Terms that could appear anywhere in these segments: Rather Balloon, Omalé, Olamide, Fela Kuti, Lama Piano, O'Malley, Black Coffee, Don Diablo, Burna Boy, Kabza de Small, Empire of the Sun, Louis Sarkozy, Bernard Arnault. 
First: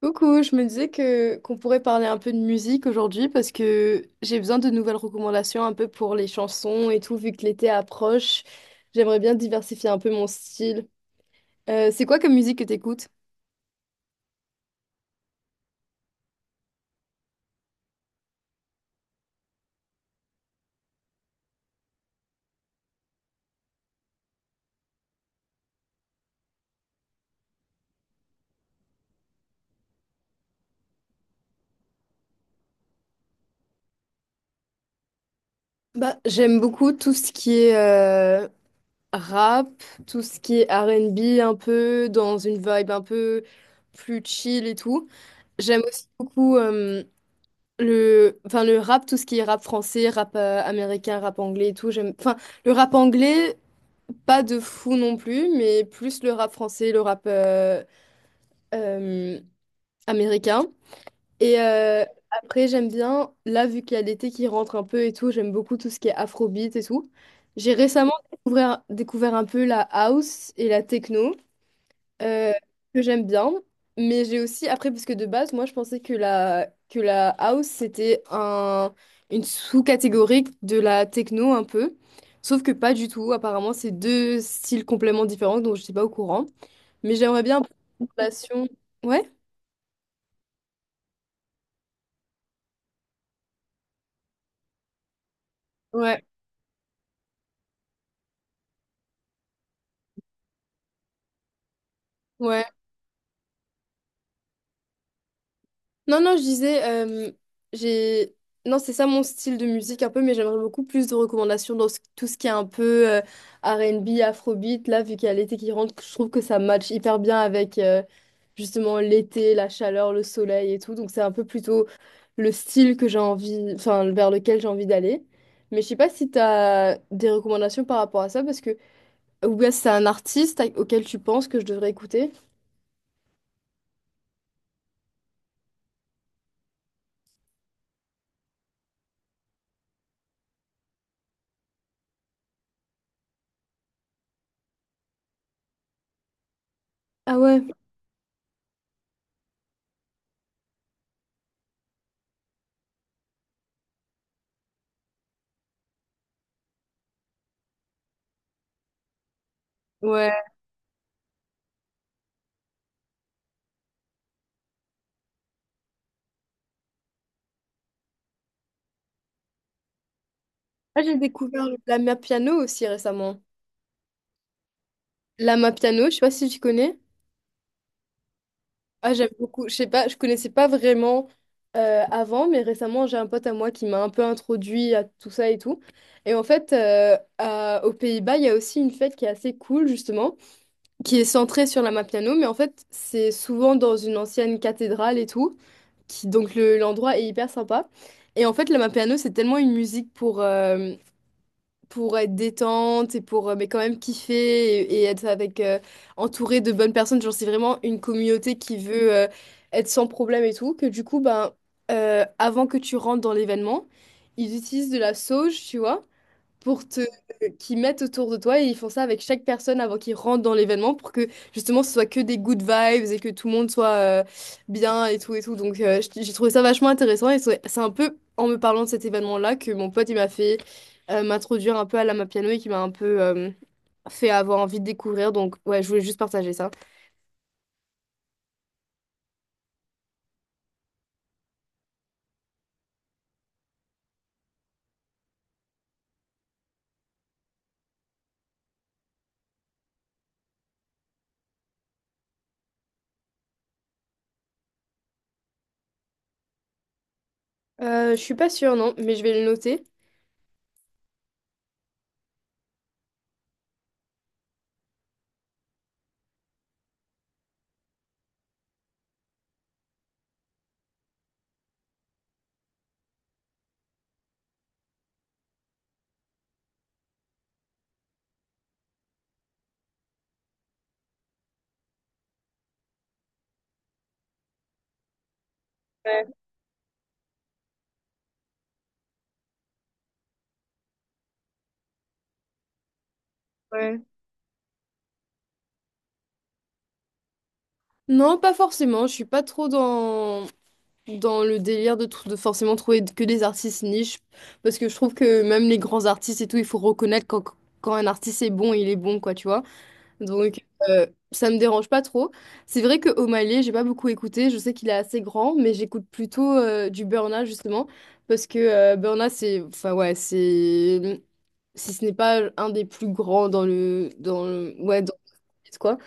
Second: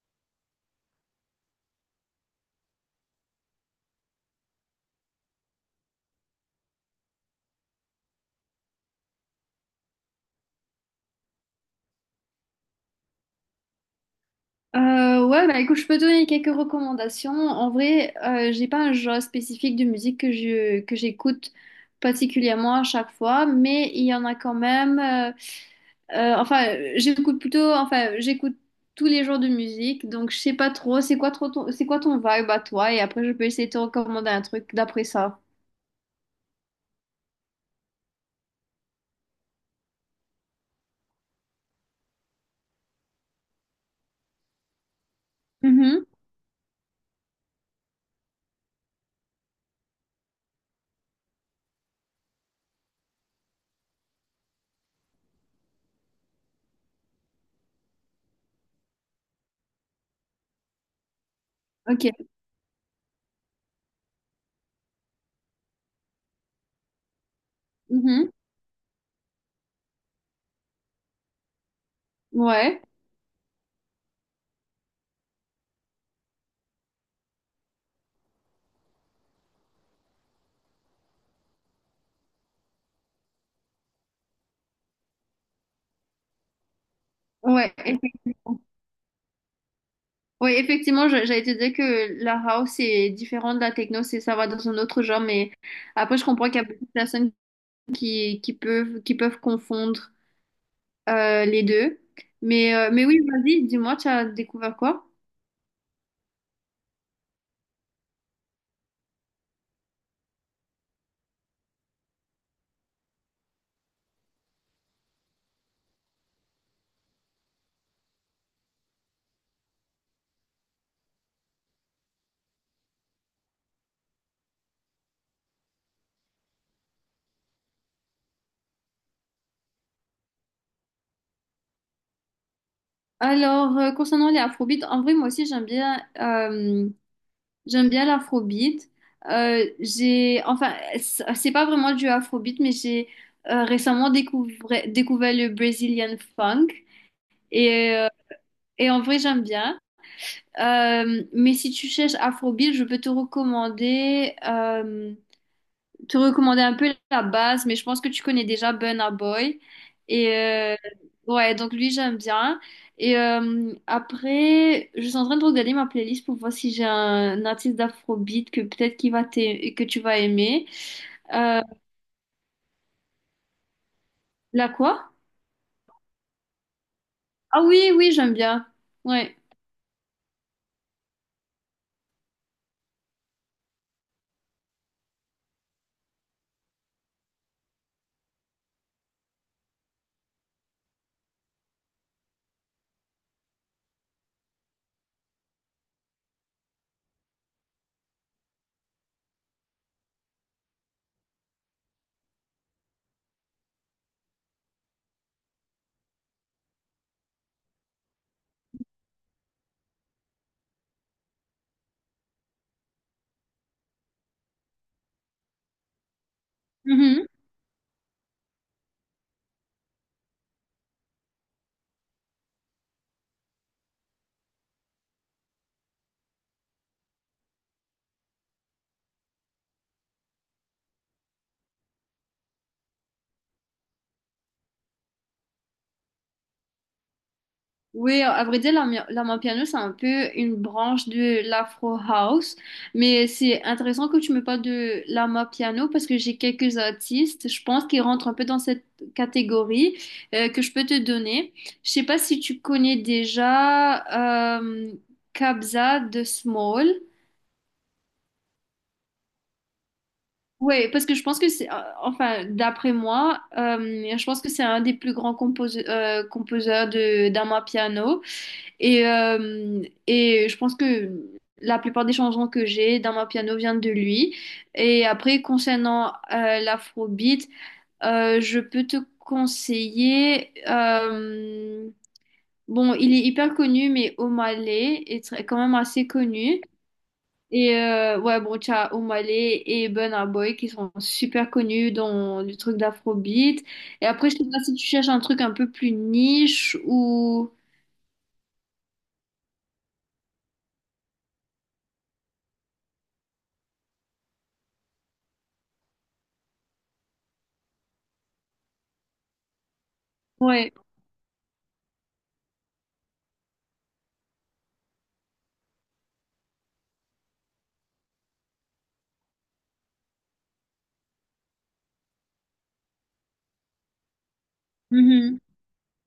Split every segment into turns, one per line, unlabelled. Coucou, je me disais que qu'on pourrait parler un peu de musique aujourd'hui parce que j'ai besoin de nouvelles recommandations un peu pour les chansons et tout, vu que l'été approche. J'aimerais bien diversifier un peu mon style. C'est quoi comme musique que t'écoutes?
Ouais, bah écoute, je peux te donner quelques recommandations. En vrai, j'ai pas un genre spécifique de musique que j'écoute particulièrement à chaque fois, mais il y en a quand même. Enfin, j'écoute plutôt. Enfin, j'écoute tous les genres de musique, donc je sais pas trop. C'est quoi ton vibe à toi? Et après, je peux essayer de te recommander un truc d'après ça.
Bah, j'aime beaucoup tout ce qui est rap, tout ce qui est R&B un peu, dans une vibe un peu plus chill et tout. J'aime
Mhm.
aussi beaucoup enfin, le rap, tout ce qui est rap français, rap américain, rap anglais et tout. J'aime, enfin, le rap anglais. Pas de fou non plus, mais plus le rap français, le rap euh, américain. Et
Ok.
après, j'aime bien, là, vu qu'il y a l'été qui rentre un peu et tout, j'aime beaucoup tout ce qui est afrobeat et tout. J'ai récemment
Mhm.
découvert un peu la house et la techno euh,
Ouais.
que j'aime bien. Mais j'ai aussi, après, parce que de base, moi, je pensais que la house, c'était une sous-catégorie de la techno un peu. Sauf que pas du tout. Apparemment, c'est deux styles complètement différents, donc je n'étais pas au courant. Mais j'aimerais bien un
Ouais.
peu une relation. Ouais?
Oui, effectivement, j'allais te dire que la house est différente de la techno, c'est ça va dans un autre genre, mais après
Ouais,
je comprends qu'il y a beaucoup de personnes qui peuvent confondre les deux.
ouais.
Mais oui, vas-y, dis-moi, tu as découvert quoi?
Non, non, je disais, j'ai... Non, c'est ça mon style de musique un peu, mais j'aimerais beaucoup plus de recommandations dans tout ce qui est un peu R&B, afrobeat. Là, vu qu'il y a l'été qui rentre, je trouve que ça match hyper bien avec justement l'été, la chaleur, le soleil et tout. Donc, c'est un peu plutôt le style que j'ai envie, enfin, vers lequel j'ai envie d'aller. Mais je sais pas si tu as des recommandations par rapport à ça, parce que, ou bien si c'est un artiste auquel tu penses que je devrais écouter.
Alors concernant les afrobeats, en vrai moi aussi j'aime bien l'afrobeat. J'ai enfin c'est pas vraiment du afrobeat, mais j'ai récemment découvert le Brazilian funk
Ah ouais,
et euh, et en vrai j'aime bien. Mais si tu cherches Afrobeat, je peux te recommander un peu la base, mais je pense que tu connais déjà Burna Boy. Et
ouais.
ouais, donc lui, j'aime bien. Et après, je suis en train de regarder ma playlist pour voir si j'ai un artiste d'Afrobeat que peut-être que tu vas aimer.
Ah, j'ai
Euh,
découvert la mère piano aussi récemment.
la quoi?
Lama Piano, je sais pas si tu connais.
Ah oui, oui, j'aime bien.
Ah, j'aime
Ouais.
beaucoup. Je sais pas, je connaissais pas vraiment avant, mais récemment, j'ai un pote à moi qui m'a un peu introduit à tout ça et tout. Et en fait, aux Pays-Bas, il y a aussi une fête qui est assez cool, justement, qui est centrée sur Lama Piano, mais en fait, c'est souvent dans une ancienne cathédrale et tout. Qui, donc, l'endroit est hyper sympa. Et en fait, Lama Piano, c'est tellement une musique pour être détente et pour mais quand même kiffer et être avec entouré de bonnes personnes. Genre, c'est vraiment une communauté qui veut être sans problème et tout. Que du coup, ben, avant que tu rentres dans l'événement, ils utilisent de la sauge, tu vois pour te
Mhm.
qu'ils mettent autour de toi et ils font ça avec chaque personne avant qu'ils rentrent dans l'événement pour que justement ce soit que des good vibes et que tout le monde soit bien et tout et tout. Donc j'ai trouvé ça vachement intéressant et c'est un peu en me parlant de cet événement-là que mon pote il m'a fait m'introduire un peu à la piano et qui m'a un peu fait avoir envie de découvrir. Donc ouais, je voulais juste partager ça.
Oui, à vrai dire, l'ampiano, c'est un peu une branche de l'afro house, mais c'est intéressant que tu me parles de l'ampiano parce que j'ai quelques artistes, je pense, qui rentrent un peu dans cette catégorie que je peux te donner. Je sais pas si tu connais déjà Kabza de Small.
Je suis pas sûre non, mais je vais le noter.
Oui, parce que je pense que c'est, enfin, d'après moi, je pense que c'est un des plus grands composeurs de d'amapiano. Et je pense que la plupart des chansons que j'ai dans ma piano viennent de lui. Et après, concernant l'afrobeat, je peux te conseiller. Bon, il est hyper connu, mais Omalé est quand même assez
Ouais,
connu. Et ouais, bon, tu as Omalé et Burna Boy qui sont super connus dans le truc d'afrobeat.
ouais.
Et après, je sais pas si tu cherches un truc un peu plus niche ou.
Non, pas forcément, je suis pas trop dans le délire de forcément trouver que des artistes niches, parce que je trouve que même les grands artistes et tout, il faut reconnaître quand un artiste est bon, il est bon, quoi, tu vois. Donc,
Ouais.
ça me dérange pas trop. C'est vrai que O'Malley, j'ai pas beaucoup écouté, je sais qu'il est assez grand, mais j'écoute plutôt du Burna, justement, parce que Burna, c'est, enfin, ouais, c'est, si ce n'est pas un des plus grands dans le, ouais, dans
Mhm.
quoi.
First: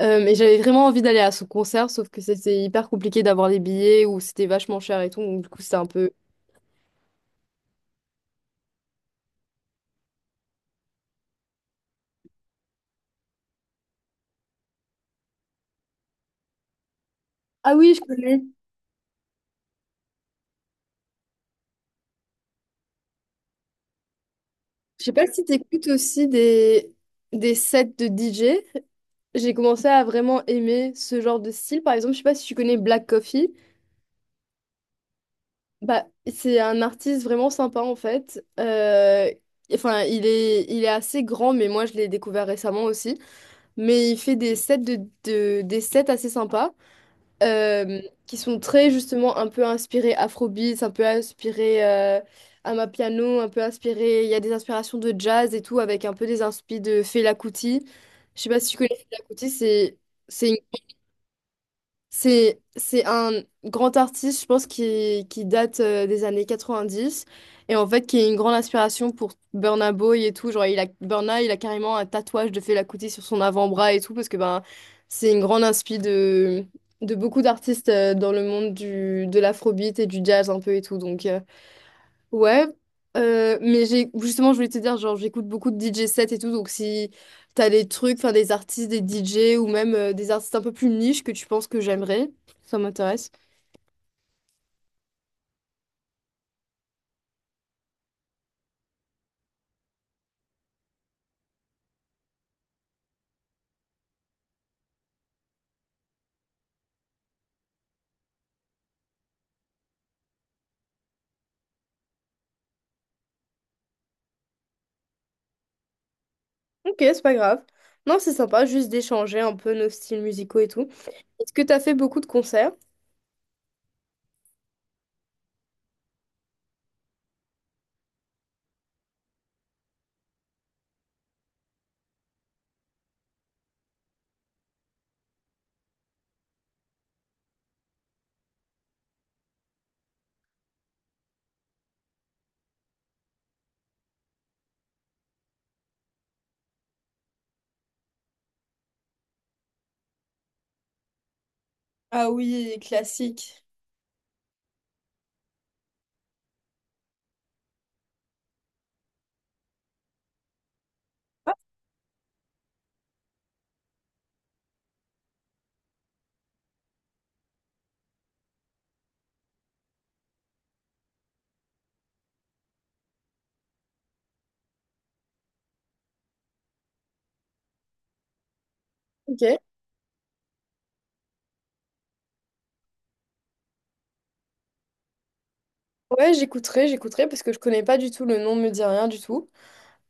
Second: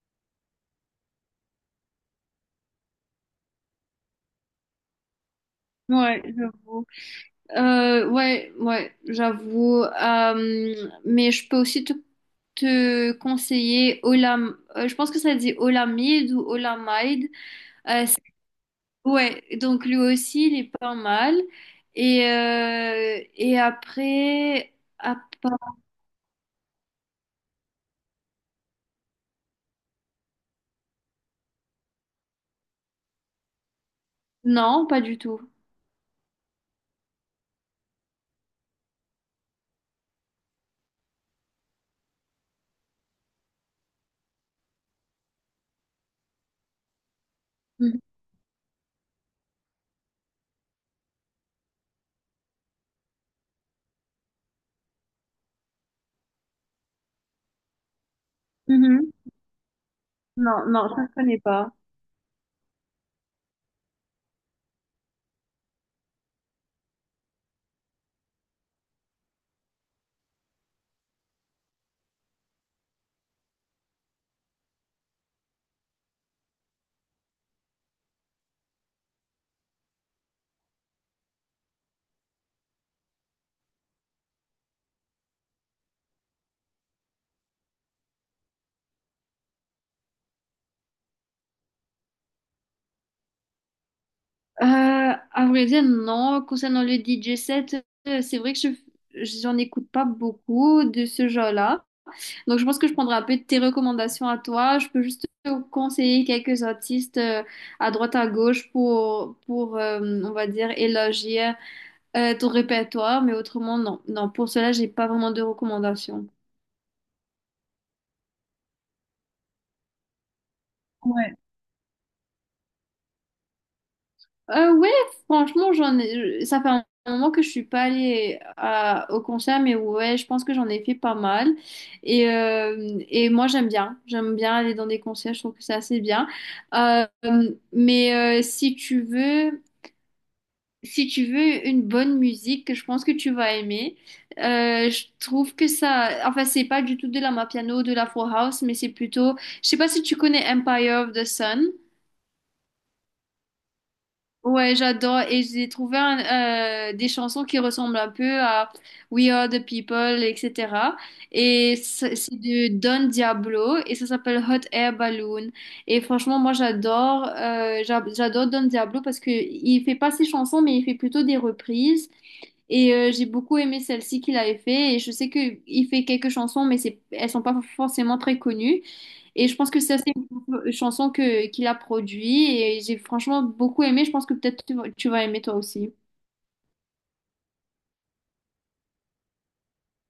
Mais j'avais vraiment envie d'aller à son concert, sauf que c'était hyper compliqué d'avoir les billets ou c'était vachement cher et tout. Donc, du coup, c'était un peu.
Ouais, je vois. Ouais, ouais, j'avoue. Mais je peux aussi te conseiller Olam. Je pense que ça dit Olamide ou Olamide.
Ah oui, je
Euh, c'est-
connais.
ouais, donc lui aussi, il est pas mal. Et après.
Je sais
à
pas si
part-
t'écoutes aussi des sets de DJ. J'ai commencé à vraiment aimer ce genre de style. Par exemple, je sais pas si tu connais Black Coffee.
non, pas du tout.
Bah, c'est un artiste vraiment sympa en fait. Enfin, il est assez grand, mais moi je l'ai découvert récemment aussi. Mais il fait des sets des sets assez sympas.
Mhm.
euh, qui sont très justement un peu inspirés afrobeats, un peu inspirés Amapiano, un peu inspirés. Il y a des inspirations de jazz et tout, avec un peu des inspirations de Fela Kuti. Je sais pas si tu connais
Mhm.
Fela Kuti, c'est
Non, non, ça, je connais pas.
c'est un grand artiste, je pense, qui date des années 90 et en fait qui est une grande inspiration pour Burna Boy et tout. Genre, il a, Burna, il a carrément un tatouage de Fela Kuti sur son avant-bras et tout parce que ben, c'est une grande inspi de beaucoup d'artistes dans le monde du, de l'afrobeat et du jazz un peu et tout. Donc, ouais, mais j'ai justement, je voulais te dire, genre, j'écoute beaucoup de DJ sets et tout, donc si t'as des trucs, enfin des artistes, des DJ ou même des artistes un peu plus niche que tu penses que j'aimerais, ça m'intéresse.
À vrai dire, non. Concernant le DJ set, c'est vrai que j'en écoute pas beaucoup de ce genre-là. Donc, je pense que je prendrai un peu de tes recommandations à toi. Je peux juste te conseiller quelques artistes à droite, à gauche pour on va dire, élargir ton répertoire. Mais autrement, non. Non, pour cela, j'ai pas vraiment de recommandations.
Ok, c'est pas grave. Non, c'est sympa, juste d'échanger un peu nos styles musicaux et tout.
Ouais.
Est-ce que t'as fait beaucoup de concerts?
Ouais, franchement, ça fait un moment que je suis pas allée au concert, mais ouais, je pense que j'en ai fait pas mal. Et moi, j'aime bien. J'aime bien aller dans des concerts, je trouve que c'est assez bien. Euh, mais si tu veux une bonne musique que je pense que tu vas aimer, je trouve que ça, enfin c'est pas du tout de la Mapiano, de la Four House, mais c'est plutôt, je sais pas si tu connais Empire of the Sun.
Ah oui, classique.
Ouais, j'adore et j'ai trouvé des chansons qui ressemblent un peu à We Are the People, etc. Et c'est de Don Diablo et ça s'appelle Hot Air Balloon. Et franchement, moi j'adore Don Diablo parce que il fait pas ses chansons, mais il fait plutôt des reprises. Et j'ai beaucoup aimé celle-ci qu'il avait fait. Et je sais qu'il fait quelques chansons, mais elles sont pas forcément très connues.
Ok.
Et je pense que ça, c'est une chanson qu'il a produit. Et j'ai franchement beaucoup aimé. Je pense que peut-être tu vas aimer toi aussi.
Ouais, j'écouterai, j'écouterai parce que je connais pas du tout le nom, me dit rien du tout.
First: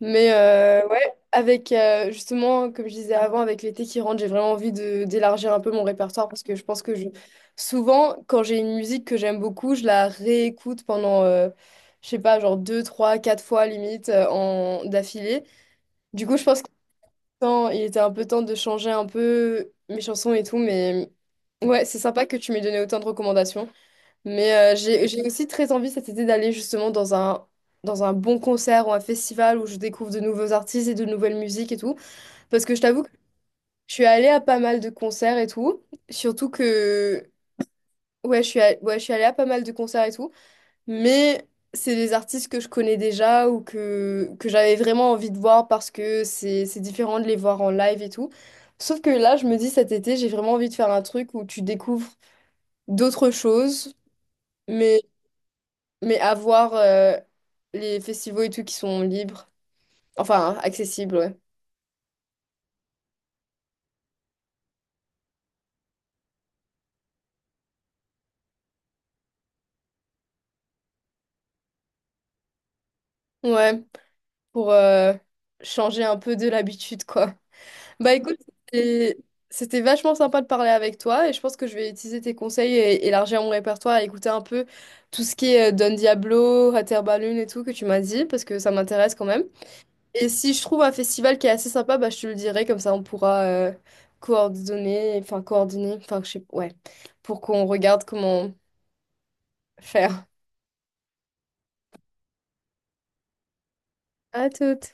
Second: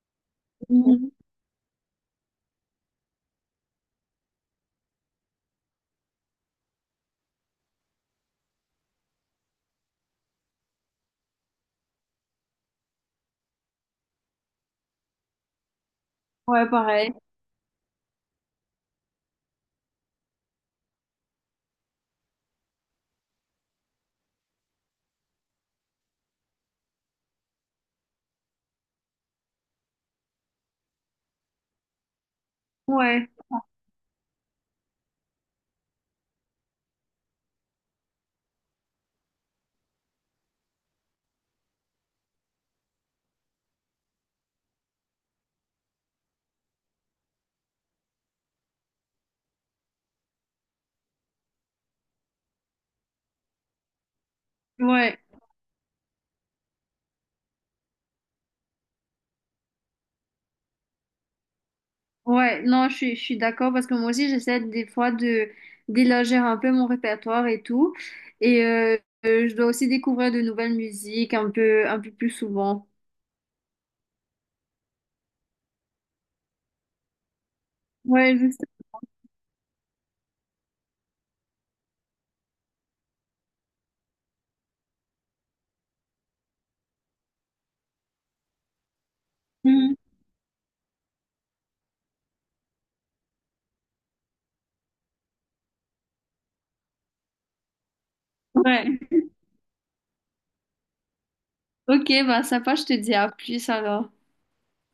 Mais
Mhm.
ouais, avec justement, comme je disais avant, avec l'été qui rentre, j'ai vraiment envie de d'élargir un peu mon répertoire parce que je pense que je... souvent, quand j'ai une musique que j'aime beaucoup, je la réécoute pendant, je sais pas, genre deux, trois, quatre fois limite d'affilée. Du coup, je pense
Ouais,
qu'
pareil.
il était un peu temps de changer un peu mes chansons et tout, mais ouais, c'est sympa que tu m'aies donné autant de recommandations. Mais j'ai aussi très envie cet été d'aller justement dans un, bon concert ou un festival où je découvre de nouveaux artistes et de nouvelles musiques et tout. Parce que je t'avoue que
Ouais,
je suis allée à pas mal de concerts et tout. Surtout que... Ouais, je suis allée, ouais, je suis allée à pas mal de concerts et tout. Mais c'est des artistes que je connais déjà ou que j'avais vraiment envie de voir parce que c'est différent de les voir en live et tout. Sauf que là, je me dis cet été, j'ai vraiment envie de faire un truc où tu découvres d'autres choses.
ouais,
Mais avoir les festivals et tout qui sont libres. Enfin, accessibles, ouais.
Ouais, non, je suis d'accord parce que moi aussi, j'essaie des fois de d'élargir un peu mon répertoire et tout. Et je dois aussi découvrir de nouvelles musiques un peu plus souvent.
Ouais, pour changer un peu de l'habitude, quoi. Bah écoute,
Ouais, je sais.
c'était c'était vachement sympa de parler avec toi et je pense que je vais utiliser tes conseils et élargir mon répertoire et écouter un peu tout ce qui est Don Diablo, Rather Balloon et tout que tu m'as dit parce que ça m'intéresse quand même.
Mhm.
Et si je trouve un festival qui est assez sympa, bah je te le dirai, comme ça on pourra coordonner, enfin je sais, ouais, pour qu'on regarde comment
Ouais.
faire.
Ok, bah sympa, je te dis à plus alors.
À toutes.